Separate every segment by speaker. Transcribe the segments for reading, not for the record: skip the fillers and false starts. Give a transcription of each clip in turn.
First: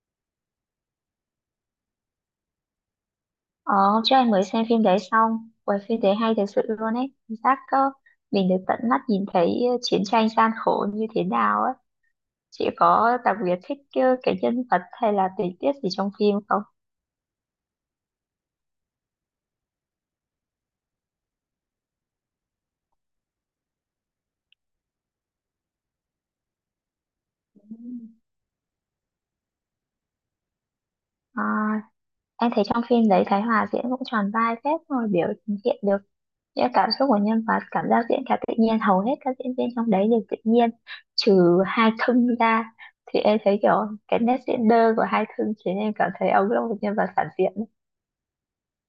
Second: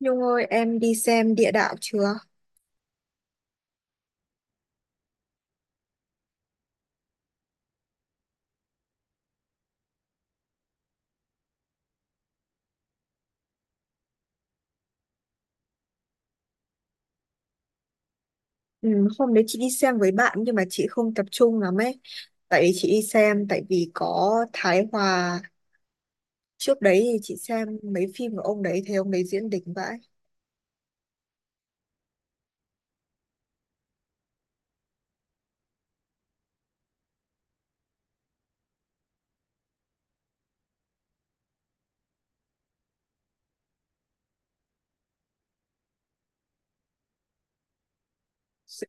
Speaker 1: Nhung ơi, em đi xem địa đạo chưa?
Speaker 2: Ờ, hôm trước em mới xem phim đấy xong. Ui, phim đấy hay thật sự luôn ấy. Cảm giác có mình được tận mắt nhìn thấy chiến tranh gian khổ như thế nào ấy. Chị có đặc biệt thích cái nhân vật hay là tình tiết gì trong phim không?
Speaker 1: Ừ, hôm đấy chị đi xem với bạn nhưng mà chị không tập trung lắm ấy. Tại vì chị đi xem, tại vì có Thái Hòa. Trước đấy thì chị xem mấy phim của ông đấy, thấy ông đấy diễn đỉnh vãi.
Speaker 2: À, em thấy trong phim đấy Thái Hòa diễn cũng tròn vai phết, rồi biểu hiện được những cảm xúc của nhân vật, cảm giác diễn khá tự nhiên, hầu hết các diễn viên trong đấy đều tự nhiên, trừ hai thương ra. Thì em thấy kiểu cái nét diễn đơ của hai thương khiến em cảm thấy ông là một nhân vật phản diện.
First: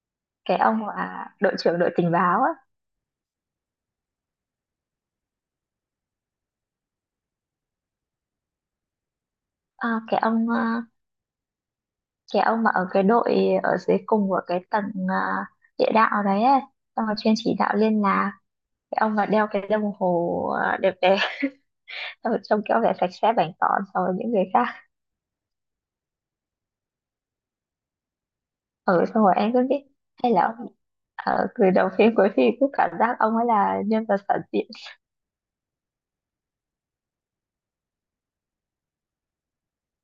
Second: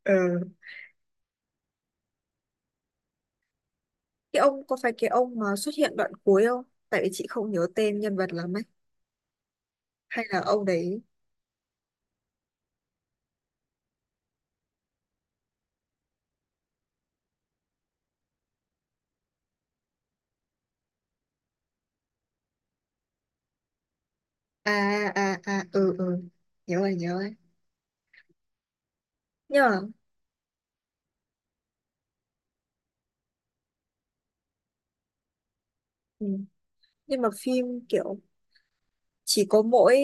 Speaker 1: Ờ.
Speaker 2: Cái ông là đội trưởng đội tình báo á.
Speaker 1: Có phải cái ông mà xuất hiện đoạn cuối không? Tại vì chị không nhớ tên nhân vật lắm ấy.
Speaker 2: À, cái
Speaker 1: Hay là
Speaker 2: ông
Speaker 1: ông
Speaker 2: à,
Speaker 1: đấy?
Speaker 2: cái ông mà ở cái đội ở dưới cùng của cái tầng à, địa đạo đấy ấy. Xong rồi chuyên chỉ đạo liên lạc, cái ông mà đeo cái đồng hồ à, đẹp đẽ xong rồi trông kiểu vẻ sạch sẽ bảnh tỏn so với những người khác.
Speaker 1: À, à, à, ừ, ừ. Nhớ rồi, nhớ rồi.
Speaker 2: Ở xong rồi em
Speaker 1: Nhưng
Speaker 2: cứ
Speaker 1: mà,
Speaker 2: biết, hay là ông ở từ đầu phim cuối phim cứ cảm giác ông ấy là nhân vật phản diện.
Speaker 1: ừ. Nhưng mà phim kiểu chỉ có mỗi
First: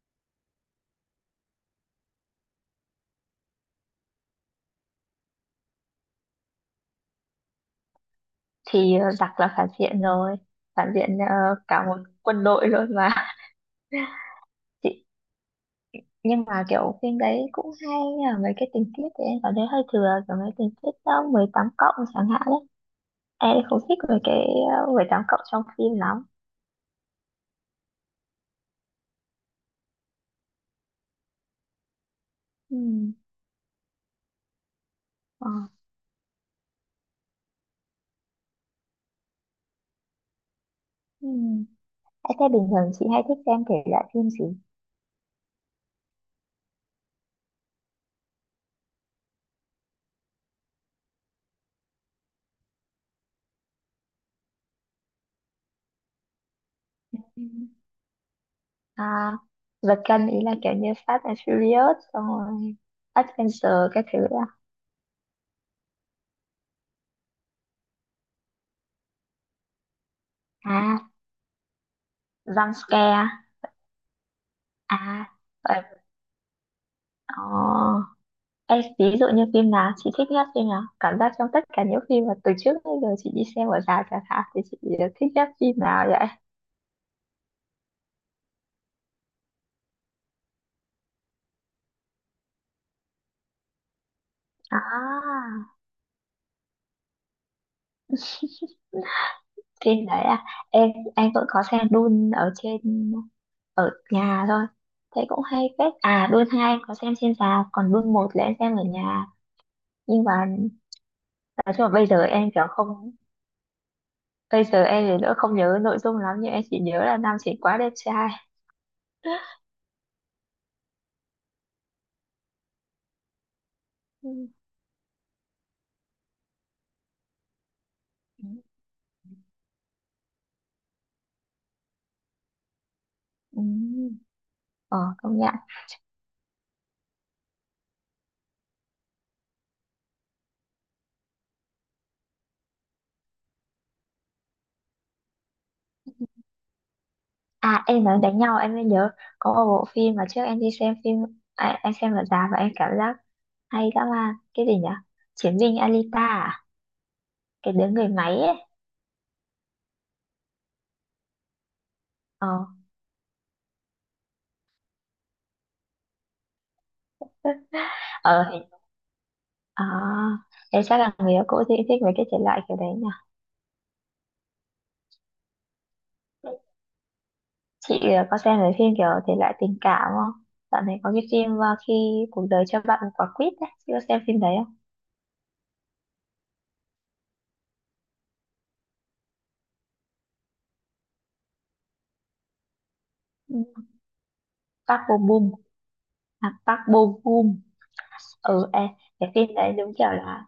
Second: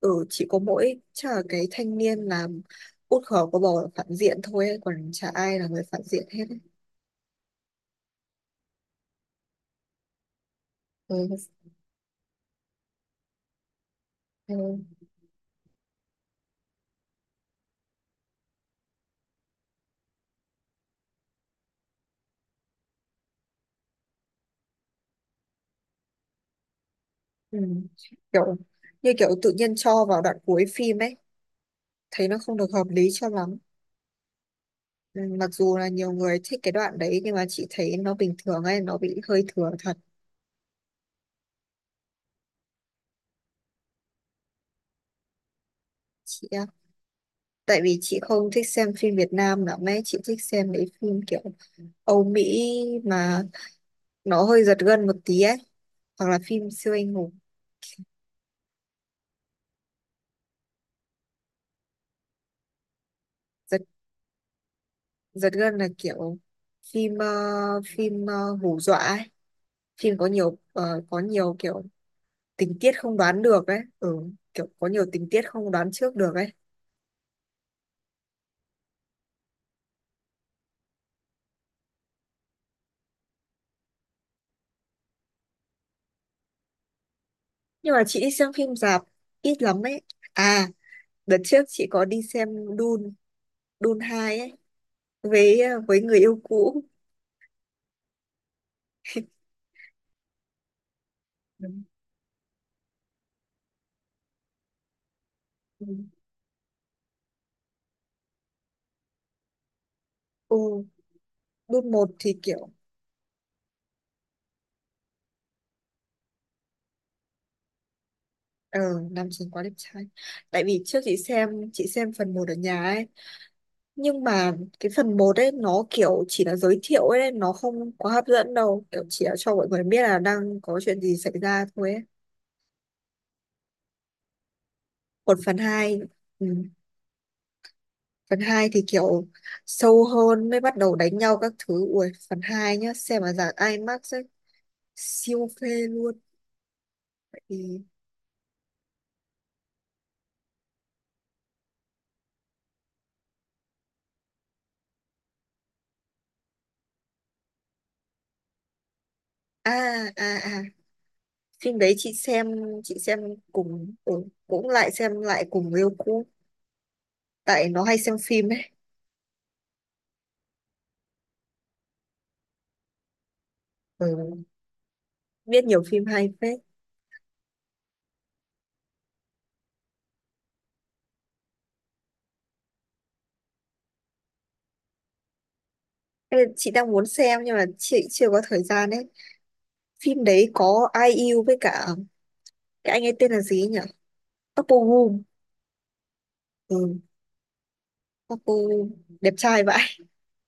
Speaker 1: ừ chỉ có mỗi chắc là cái thanh niên làm út khó có bầu là phản diện thôi ấy, còn chả ai là người phản diện hết ấy.
Speaker 2: Thì giặc là phản diện rồi, phản diện
Speaker 1: Ừ,
Speaker 2: cả một quân đội luôn mà
Speaker 1: ừ.
Speaker 2: chị, nhưng mà kiểu phim đấy cũng hay, nhưng mà mấy cái tình tiết thì em cảm thấy hơi thừa, kiểu mấy tình tiết đó 18+ chẳng hạn đấy, em không thích mấy cái 18+ trong phim lắm.
Speaker 1: Ừ. kiểu kiểu tự nhiên cho vào đoạn cuối phim ấy, thấy nó không được hợp lý
Speaker 2: Ừ.
Speaker 1: cho lắm. Ừ.
Speaker 2: Ờ.
Speaker 1: Mặc dù là nhiều người thích cái đoạn đấy nhưng mà chị thấy nó bình thường ấy, nó bị hơi thừa thật.
Speaker 2: Ừ. Em thấy bình thường chị hay thích xem thể loại phim gì?
Speaker 1: Chị ạ, tại vì chị không thích xem phim Việt Nam lắm ấy, chị thích xem mấy phim kiểu Âu Mỹ mà nó hơi giật gân một tí ấy, hoặc là phim siêu anh hùng.
Speaker 2: Ừm. À, vật cân ý là kiểu như Fast and Furious, xong rồi Adventure các thứ à?
Speaker 1: Giật gân là kiểu phim ờ, phim hù dọa ấy. Phim có nhiều ờ,
Speaker 2: À,
Speaker 1: có nhiều kiểu
Speaker 2: jump
Speaker 1: tình tiết không
Speaker 2: scare.
Speaker 1: đoán được ấy. Ừ, kiểu có nhiều
Speaker 2: À,
Speaker 1: tình tiết không đoán trước được ấy.
Speaker 2: rồi. Ê, ví dụ như phim nào chị thích nhất phim nào? Cảm giác trong tất cả những phim mà từ trước tới giờ chị đi xem ở rạp chẳng hạn, thì chị thích nhất phim nào vậy?
Speaker 1: Nhưng mà chị đi xem phim rạp ít lắm ấy. À, đợt trước chị có đi xem Dune Dune hai ấy,
Speaker 2: À,
Speaker 1: với người yêu cũ.
Speaker 2: phim đấy à? Em anh vẫn có xem
Speaker 1: Đúng.
Speaker 2: Dune ở trên, ở nhà thôi. Thế cũng hay
Speaker 1: Ừ,
Speaker 2: phết. À, Dune 2 em có xem trên rạp, còn Dune 1 là em xem ở nhà. Nhưng mà
Speaker 1: ừ,
Speaker 2: nói chung
Speaker 1: Dune
Speaker 2: là
Speaker 1: 1 thì kiểu
Speaker 2: bây giờ em thì nữa không nhớ nội dung lắm, nhưng em chỉ nhớ là nam chính quá đẹp trai.
Speaker 1: ờ nam chính quá đẹp trai. Tại vì trước chị xem phần một ở nhà ấy, nhưng
Speaker 2: Ừ.
Speaker 1: mà cái phần một ấy nó kiểu chỉ là giới thiệu ấy, nó không quá hấp
Speaker 2: Ừ.
Speaker 1: dẫn đâu, kiểu chỉ là cho mọi người biết là đang có chuyện gì xảy ra thôi ấy.
Speaker 2: Ừ. Ờ,
Speaker 1: Còn
Speaker 2: công nhận.
Speaker 1: phần hai, ừ. Phần 2 thì kiểu sâu hơn, mới bắt đầu đánh nhau các thứ. Ui phần 2 nhá, xem mà dạng IMAX ấy, siêu phê luôn. Thì
Speaker 2: À, em nói đánh nhau em mới nhớ, có một bộ phim mà trước em đi xem phim à, em xem ở rạp và em cảm giác hay dã man, cái gì nhỉ? Chiến binh Alita à? Cái đứa người máy ấy.
Speaker 1: à à à Phim đấy chị xem
Speaker 2: ờ
Speaker 1: chị xem cùng, cũng lại xem lại cùng yêu cũ, tại nó hay xem
Speaker 2: ờ
Speaker 1: phim
Speaker 2: hình-
Speaker 1: ấy.
Speaker 2: à, em chắc là người yêu cũ thì thích mấy cái thể loại kiểu đấy nhỉ.
Speaker 1: Ừ, biết nhiều phim hay phết.
Speaker 2: Chị có xem mấy phim kiểu thể loại tình cảm không? Dạo này có cái phim khi cuộc đời cho bạn một quả quýt ấy, chị có xem phim đấy không?
Speaker 1: Ê, chị đang muốn xem nhưng mà chị chưa có thời gian ấy. Phim đấy có Ai Yêu với cả cái anh ấy tên là gì ấy nhỉ,
Speaker 2: Ừ,
Speaker 1: Park Bo
Speaker 2: Park Bo
Speaker 1: Gum.
Speaker 2: Gum. À, Park
Speaker 1: ừ
Speaker 2: Bo Gum.
Speaker 1: Park Bo
Speaker 2: Ừ, em,
Speaker 1: Gum
Speaker 2: cái
Speaker 1: đẹp
Speaker 2: phim
Speaker 1: trai
Speaker 2: đấy
Speaker 1: vậy.
Speaker 2: đúng kiểu là,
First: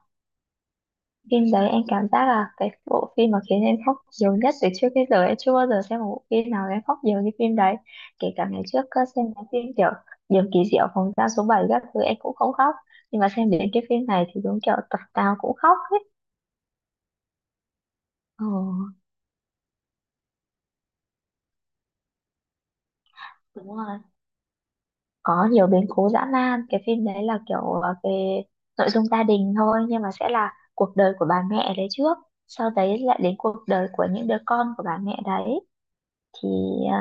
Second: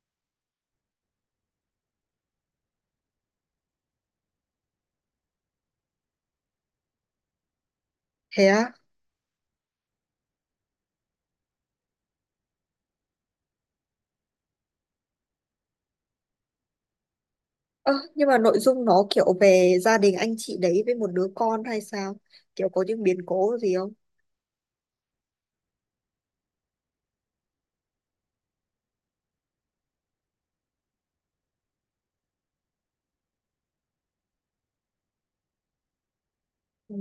Speaker 2: phim đấy em cảm giác là cái bộ phim mà khiến em khóc nhiều nhất từ trước đến giờ. Em chưa bao giờ xem một bộ phim nào em khóc nhiều như phim đấy. Kể
Speaker 1: Thế
Speaker 2: cả ngày
Speaker 1: á?
Speaker 2: trước có xem cái phim kiểu Điều kỳ diệu phòng giam số 7 các thứ em cũng không khóc, nhưng mà xem đến cái phim này thì đúng kiểu tập nào cũng khóc hết.
Speaker 1: Ơ nhưng mà
Speaker 2: Ờ,
Speaker 1: nội dung nó kiểu về gia đình anh chị đấy với một đứa con hay sao, kiểu có những biến cố gì
Speaker 2: đúng
Speaker 1: không?
Speaker 2: rồi. Có nhiều biến cố dã man. Cái phim đấy là kiểu về nội dung gia đình thôi, nhưng mà sẽ là cuộc đời của bà mẹ đấy trước, sau đấy lại đến cuộc đời của những đứa con của bà mẹ đấy. Thì
Speaker 1: Ừ.
Speaker 2: ờ,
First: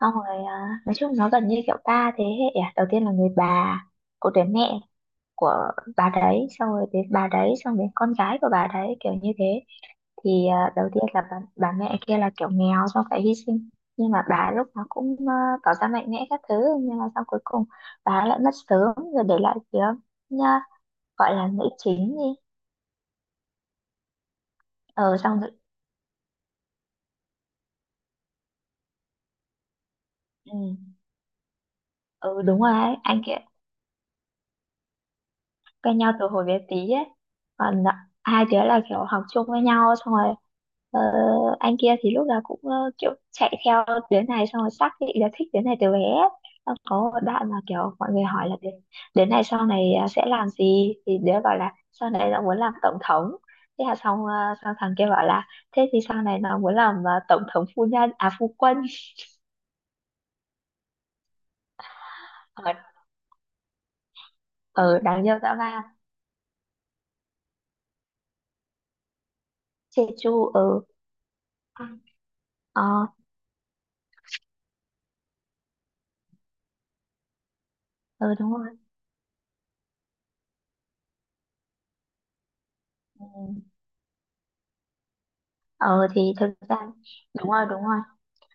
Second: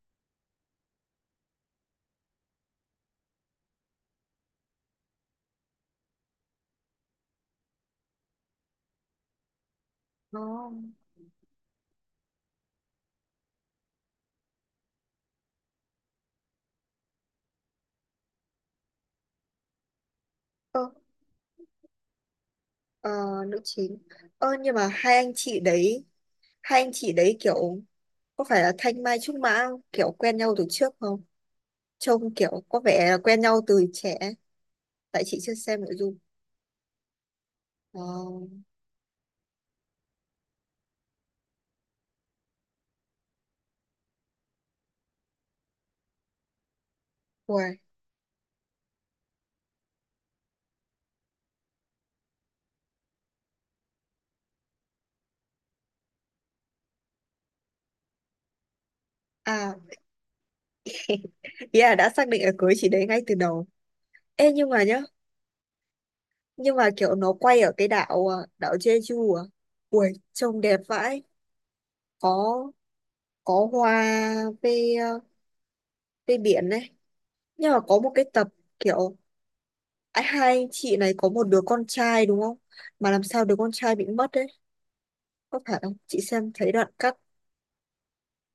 Speaker 2: xong rồi à, nói chung nó gần như kiểu ba thế hệ. À, đầu tiên là người bà của đứa mẹ, của bà đấy, xong rồi đến bà đấy, xong đến con gái của bà đấy, kiểu như thế. Thì
Speaker 1: nó
Speaker 2: à, đầu tiên là bà mẹ kia là kiểu nghèo, xong phải hy sinh, nhưng mà bà lúc nào cũng tỏ ra mạnh mẽ các thứ, nhưng mà sau cuối cùng bà lại mất sớm, rồi để lại phía, nha,
Speaker 1: ơ
Speaker 2: gọi là nữ chính đi.
Speaker 1: ờ, Nữ chính. Ơ nhưng mà hai
Speaker 2: Ờ,
Speaker 1: anh
Speaker 2: xong rồi.
Speaker 1: chị đấy hai anh chị đấy kiểu có phải là thanh mai trúc mã không? Kiểu quen nhau
Speaker 2: Ừ,
Speaker 1: từ trước không? Trông
Speaker 2: ừ đúng
Speaker 1: kiểu
Speaker 2: rồi
Speaker 1: có
Speaker 2: ấy,
Speaker 1: vẻ là
Speaker 2: anh kia
Speaker 1: quen nhau từ trẻ, tại chị chưa xem nội
Speaker 2: quen nhau
Speaker 1: dung.
Speaker 2: từ hồi bé tí ấy. Còn hai
Speaker 1: Oh,
Speaker 2: đứa là kiểu học chung với nhau, xong rồi ờ, anh kia thì lúc nào cũng kiểu chạy theo đứa này, xong rồi xác định là thích đứa này từ bé. Xong có một đoạn mà
Speaker 1: wow.
Speaker 2: kiểu mọi người hỏi là đứa, đứa này sau này à, sẽ làm gì, thì đứa bảo là sau này nó muốn làm tổng thống. Thế là xong, xong thằng kia bảo là thế thì sau này nó muốn làm tổng thống phu nhân, à phu quân.
Speaker 1: À, ý là đã xác định là cưới chị
Speaker 2: Ở,
Speaker 1: đấy ngay từ đầu. Ê nhưng mà
Speaker 2: ở,
Speaker 1: nhá,
Speaker 2: đáng yêu dã man.
Speaker 1: nhưng mà kiểu nó quay ở cái đảo à, đảo Jeju à. Ui
Speaker 2: Jeju
Speaker 1: trông đẹp
Speaker 2: ở.
Speaker 1: vãi,
Speaker 2: Ờ.
Speaker 1: có có hoa, về à, về biển này. Nhưng mà có một cái
Speaker 2: Ờ
Speaker 1: tập
Speaker 2: đúng rồi.
Speaker 1: kiểu hai anh chị này có một đứa con trai đúng không, mà làm sao
Speaker 2: Ừ.
Speaker 1: đứa con trai bị mất đấy? Có phải không,
Speaker 2: Ờ
Speaker 1: chị
Speaker 2: thì
Speaker 1: xem
Speaker 2: thực
Speaker 1: thấy
Speaker 2: ra,
Speaker 1: đoạn cắt.
Speaker 2: đúng rồi, đúng rồi,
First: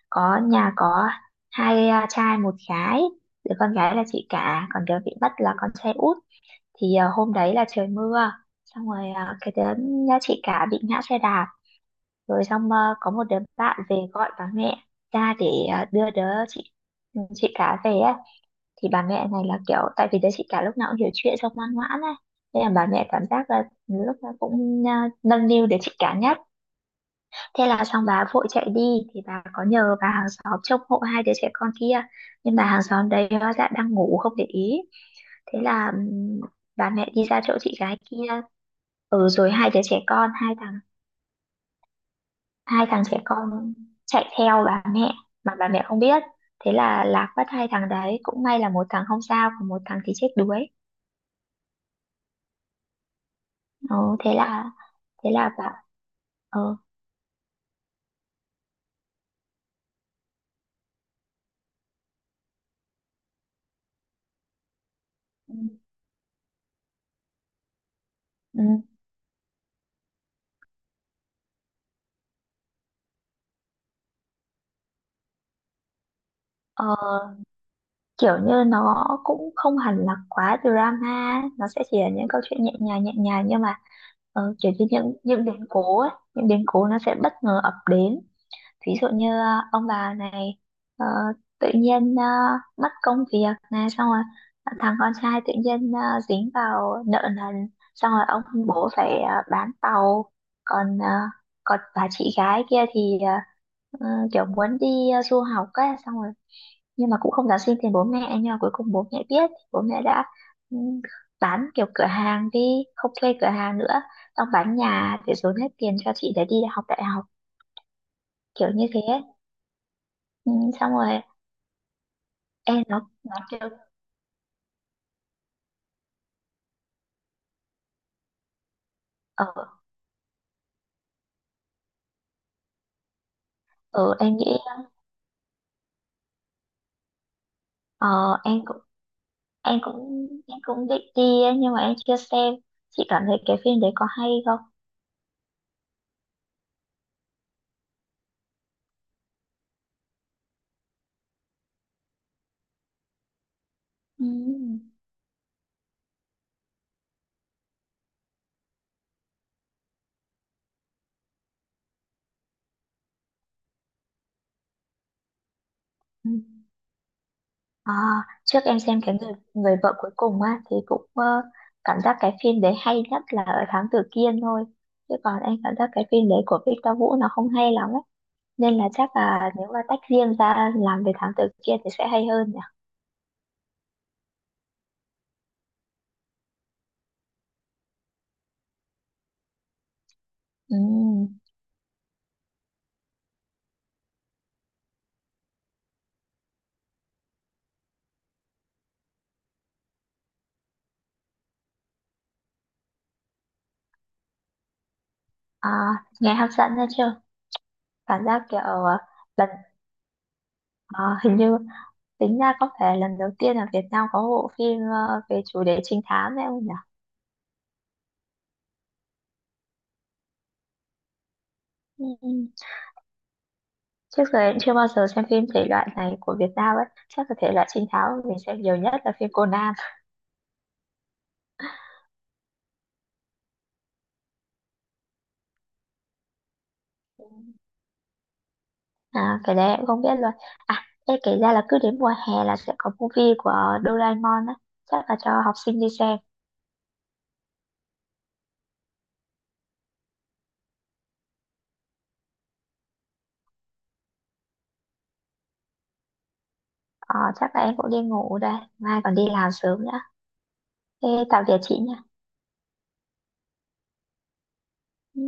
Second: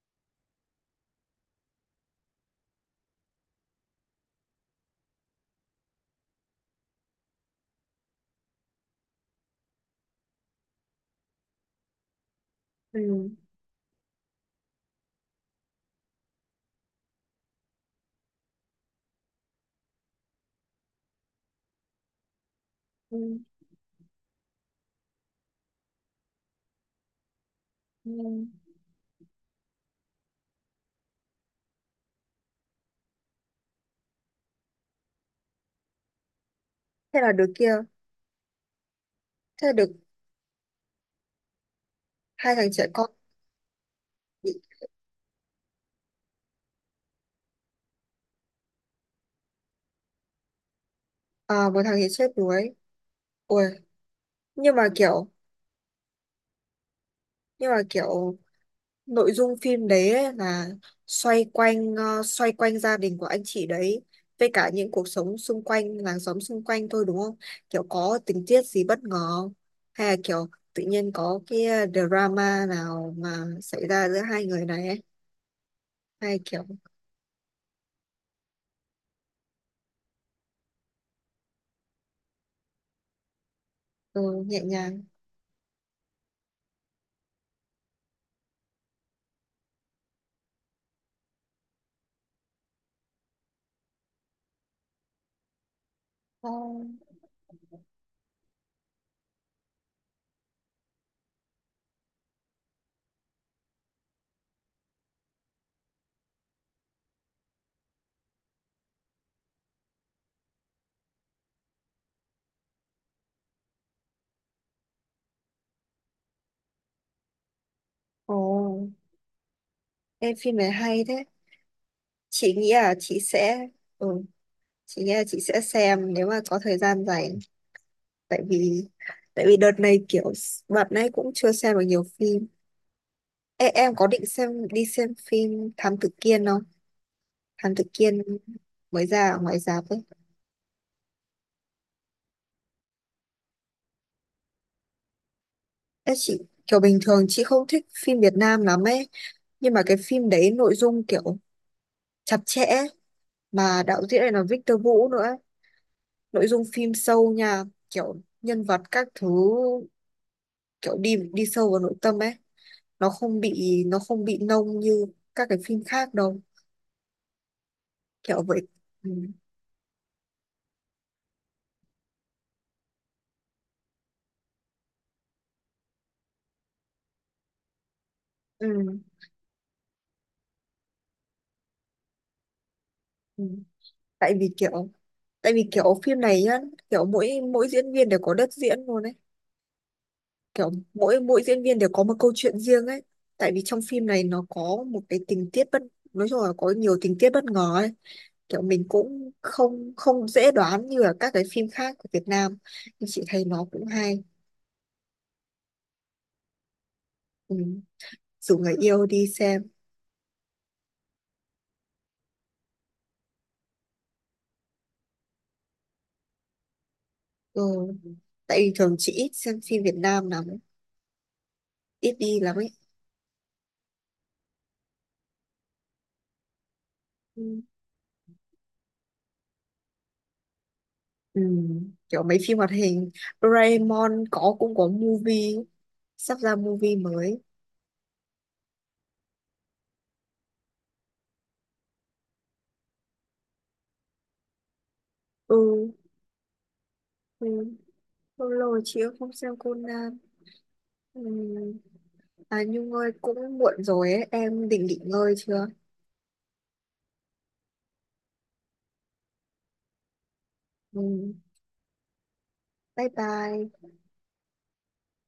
Speaker 2: có nhà có hai à, trai một gái. Đứa con gái là chị cả, còn đứa bị mất là con trai út. Thì à, hôm đấy là trời mưa, xong rồi à, cái đứa nhà chị cả bị ngã xe đạp, rồi xong à, có một
Speaker 1: Ừ.
Speaker 2: đứa bạn về gọi bà mẹ ra để à, đưa đứa chị cả về ấy. Thì bà mẹ này là kiểu tại vì đứa chị cả lúc nào cũng hiểu chuyện, xong ngoan ngoãn ấy, nên là bà mẹ cảm
Speaker 1: Ừ.
Speaker 2: giác là lúc nào cũng à, nâng niu đứa chị cả nhất. Thế là xong,
Speaker 1: Ừ.
Speaker 2: bà vội chạy đi. Thì bà có nhờ bà hàng xóm trông hộ hai đứa trẻ con kia, nhưng bà hàng xóm đấy hóa ra đang ngủ không để ý. Thế là bà mẹ
Speaker 1: thế
Speaker 2: đi
Speaker 1: là
Speaker 2: ra
Speaker 1: đứa
Speaker 2: chỗ
Speaker 1: kia
Speaker 2: chị gái kia. Ừ, rồi
Speaker 1: thế
Speaker 2: hai
Speaker 1: là
Speaker 2: đứa
Speaker 1: được
Speaker 2: trẻ con hai thằng
Speaker 1: Hai thằng
Speaker 2: hai
Speaker 1: trẻ
Speaker 2: thằng
Speaker 1: con
Speaker 2: trẻ con chạy
Speaker 1: bị
Speaker 2: theo bà mẹ mà bà mẹ không biết. Thế là lạc mất hai thằng đấy. Cũng may là một thằng không sao, còn một thằng thì chết đuối.
Speaker 1: một thằng thì chết đuối. Ôi,
Speaker 2: Ừ, thế là,
Speaker 1: nhưng mà kiểu
Speaker 2: thế là bà. Ờ.
Speaker 1: nhưng mà kiểu nội dung phim đấy ấy là xoay quanh gia đình của anh chị đấy, với cả những cuộc sống
Speaker 2: Ừ,
Speaker 1: xung quanh, làng xóm xung quanh thôi đúng không? Kiểu có tình
Speaker 2: ừ.
Speaker 1: tiết gì bất ngờ không? Hay là kiểu tự nhiên có cái drama nào mà xảy ra giữa hai người này ấy? Hay kiểu
Speaker 2: Ờ, kiểu như nó cũng không hẳn là quá drama, nó sẽ chỉ là những câu chuyện nhẹ nhàng nhẹ nhàng, nhưng mà
Speaker 1: Ừ, nhẹ
Speaker 2: kiểu như
Speaker 1: nhàng.
Speaker 2: những biến cố ấy, những biến cố nó sẽ bất ngờ ập đến. Ví dụ như ông bà này ờ, tự nhiên mất công việc này, xong rồi thằng con trai tự nhiên dính
Speaker 1: Ồ,
Speaker 2: vào nợ nần, xong rồi ông bố phải bán tàu. Còn ờ, còn bà chị gái kia thì ờ, kiểu muốn đi du học ấy, xong rồi nhưng mà cũng không dám xin tiền bố mẹ, nhưng mà cuối cùng bố mẹ biết, bố mẹ đã ừ, bán kiểu cửa hàng đi, không thuê cửa hàng nữa, xong bán nhà để dồn hết tiền cho chị để đi học đại học,
Speaker 1: ồ,
Speaker 2: kiểu như thế.
Speaker 1: em
Speaker 2: Ừ,
Speaker 1: phim này
Speaker 2: xong
Speaker 1: hay
Speaker 2: rồi
Speaker 1: thế. Chị nghĩ
Speaker 2: em
Speaker 1: là
Speaker 2: nó
Speaker 1: chị
Speaker 2: nó
Speaker 1: sẽ
Speaker 2: kêu.
Speaker 1: ừ, chị nghĩ là chị sẽ xem nếu mà có thời gian rảnh. tại vì tại vì đợt
Speaker 2: Ở,
Speaker 1: này kiểu s- đợt này cũng chưa xem được nhiều phim. Ê, em có
Speaker 2: ở,
Speaker 1: định
Speaker 2: em
Speaker 1: xem
Speaker 2: nghĩ
Speaker 1: đi xem phim Thám Tử Kiên không? Thám Tử
Speaker 2: ờ,
Speaker 1: Kiên
Speaker 2: em cũng
Speaker 1: mới ra ở ngoài rạp ấy.
Speaker 2: em cũng định đi ấy, nhưng mà em chưa xem. Chị cảm thấy cái phim đấy có hay không?
Speaker 1: Ê, chị kiểu bình thường chị không thích phim Việt Nam lắm ấy, nhưng mà cái phim đấy nội dung kiểu chặt chẽ, mà đạo diễn
Speaker 2: Ừ.
Speaker 1: này là Victor Vũ nữa ấy. Nội dung phim sâu nha, kiểu nhân vật các thứ, kiểu đi đi sâu vào nội tâm ấy, nó không bị nông như các cái phim khác
Speaker 2: Ừ.
Speaker 1: đâu,
Speaker 2: À,
Speaker 1: kiểu
Speaker 2: trước
Speaker 1: vậy.
Speaker 2: em xem
Speaker 1: Ừ.
Speaker 2: cái người người vợ cuối cùng á thì cũng cảm giác cái phim đấy hay nhất là ở Thám Tử Kiên thôi. Chứ còn em cảm giác cái phim đấy của Victor Vũ nó không hay lắm ấy,
Speaker 1: Ừ.
Speaker 2: nên là chắc là nếu mà tách riêng ra làm về Thám Tử Kiên thì sẽ hay hơn nhỉ.
Speaker 1: Ừ. tại vì kiểu tại vì kiểu phim này nhá, kiểu mỗi mỗi diễn viên đều có đất diễn luôn ấy, kiểu
Speaker 2: Ừ.
Speaker 1: mỗi mỗi diễn viên đều có một câu chuyện riêng ấy. Tại vì trong phim này nó có một cái tình tiết bất nói chung là có nhiều tình tiết bất ngờ ấy, kiểu mình cũng không không dễ đoán như là các cái phim khác của Việt Nam, nhưng chị thấy nó cũng hay.
Speaker 2: À, nghe hấp dẫn nha chứ.
Speaker 1: Ừ,
Speaker 2: Cảm giác
Speaker 1: rủ
Speaker 2: kiểu
Speaker 1: người yêu đi
Speaker 2: lần
Speaker 1: xem.
Speaker 2: ờ, hình như tính ra có phải lần đầu tiên là Việt Nam có bộ phim về chủ đề trinh thám đấy không nhỉ?
Speaker 1: Ừ, tại vì thường chị ít xem phim Việt Nam lắm ấy,
Speaker 2: Ừ,
Speaker 1: ít
Speaker 2: ừ.
Speaker 1: đi lắm ấy.
Speaker 2: Trước giờ em chưa bao giờ xem phim thể loại này của Việt Nam ấy, chắc là thể
Speaker 1: Ừ.
Speaker 2: loại trinh thám mình xem nhiều nhất là phim Conan.
Speaker 1: Ừ, kiểu mấy phim hoạt hình Doraemon cũng có movie, sắp ra movie
Speaker 2: Ừ.
Speaker 1: mới.
Speaker 2: À, cái đấy em không biết luôn. À, em kể ra là cứ đến mùa hè là sẽ có movie của Doraemon á, chắc là cho học
Speaker 1: Ừ,
Speaker 2: sinh đi xem.
Speaker 1: ừ. Lâu rồi chị cũng không xem Conan. Ừ. À Nhung ơi, cũng muộn rồi ấy, em định nghỉ ngơi chưa?
Speaker 2: Ờ, chắc là em cũng đi ngủ đây, mai còn đi làm sớm nữa. Thế
Speaker 1: Ừ.
Speaker 2: tạm biệt chị nha.
Speaker 1: Bye bye.
Speaker 2: Ừ.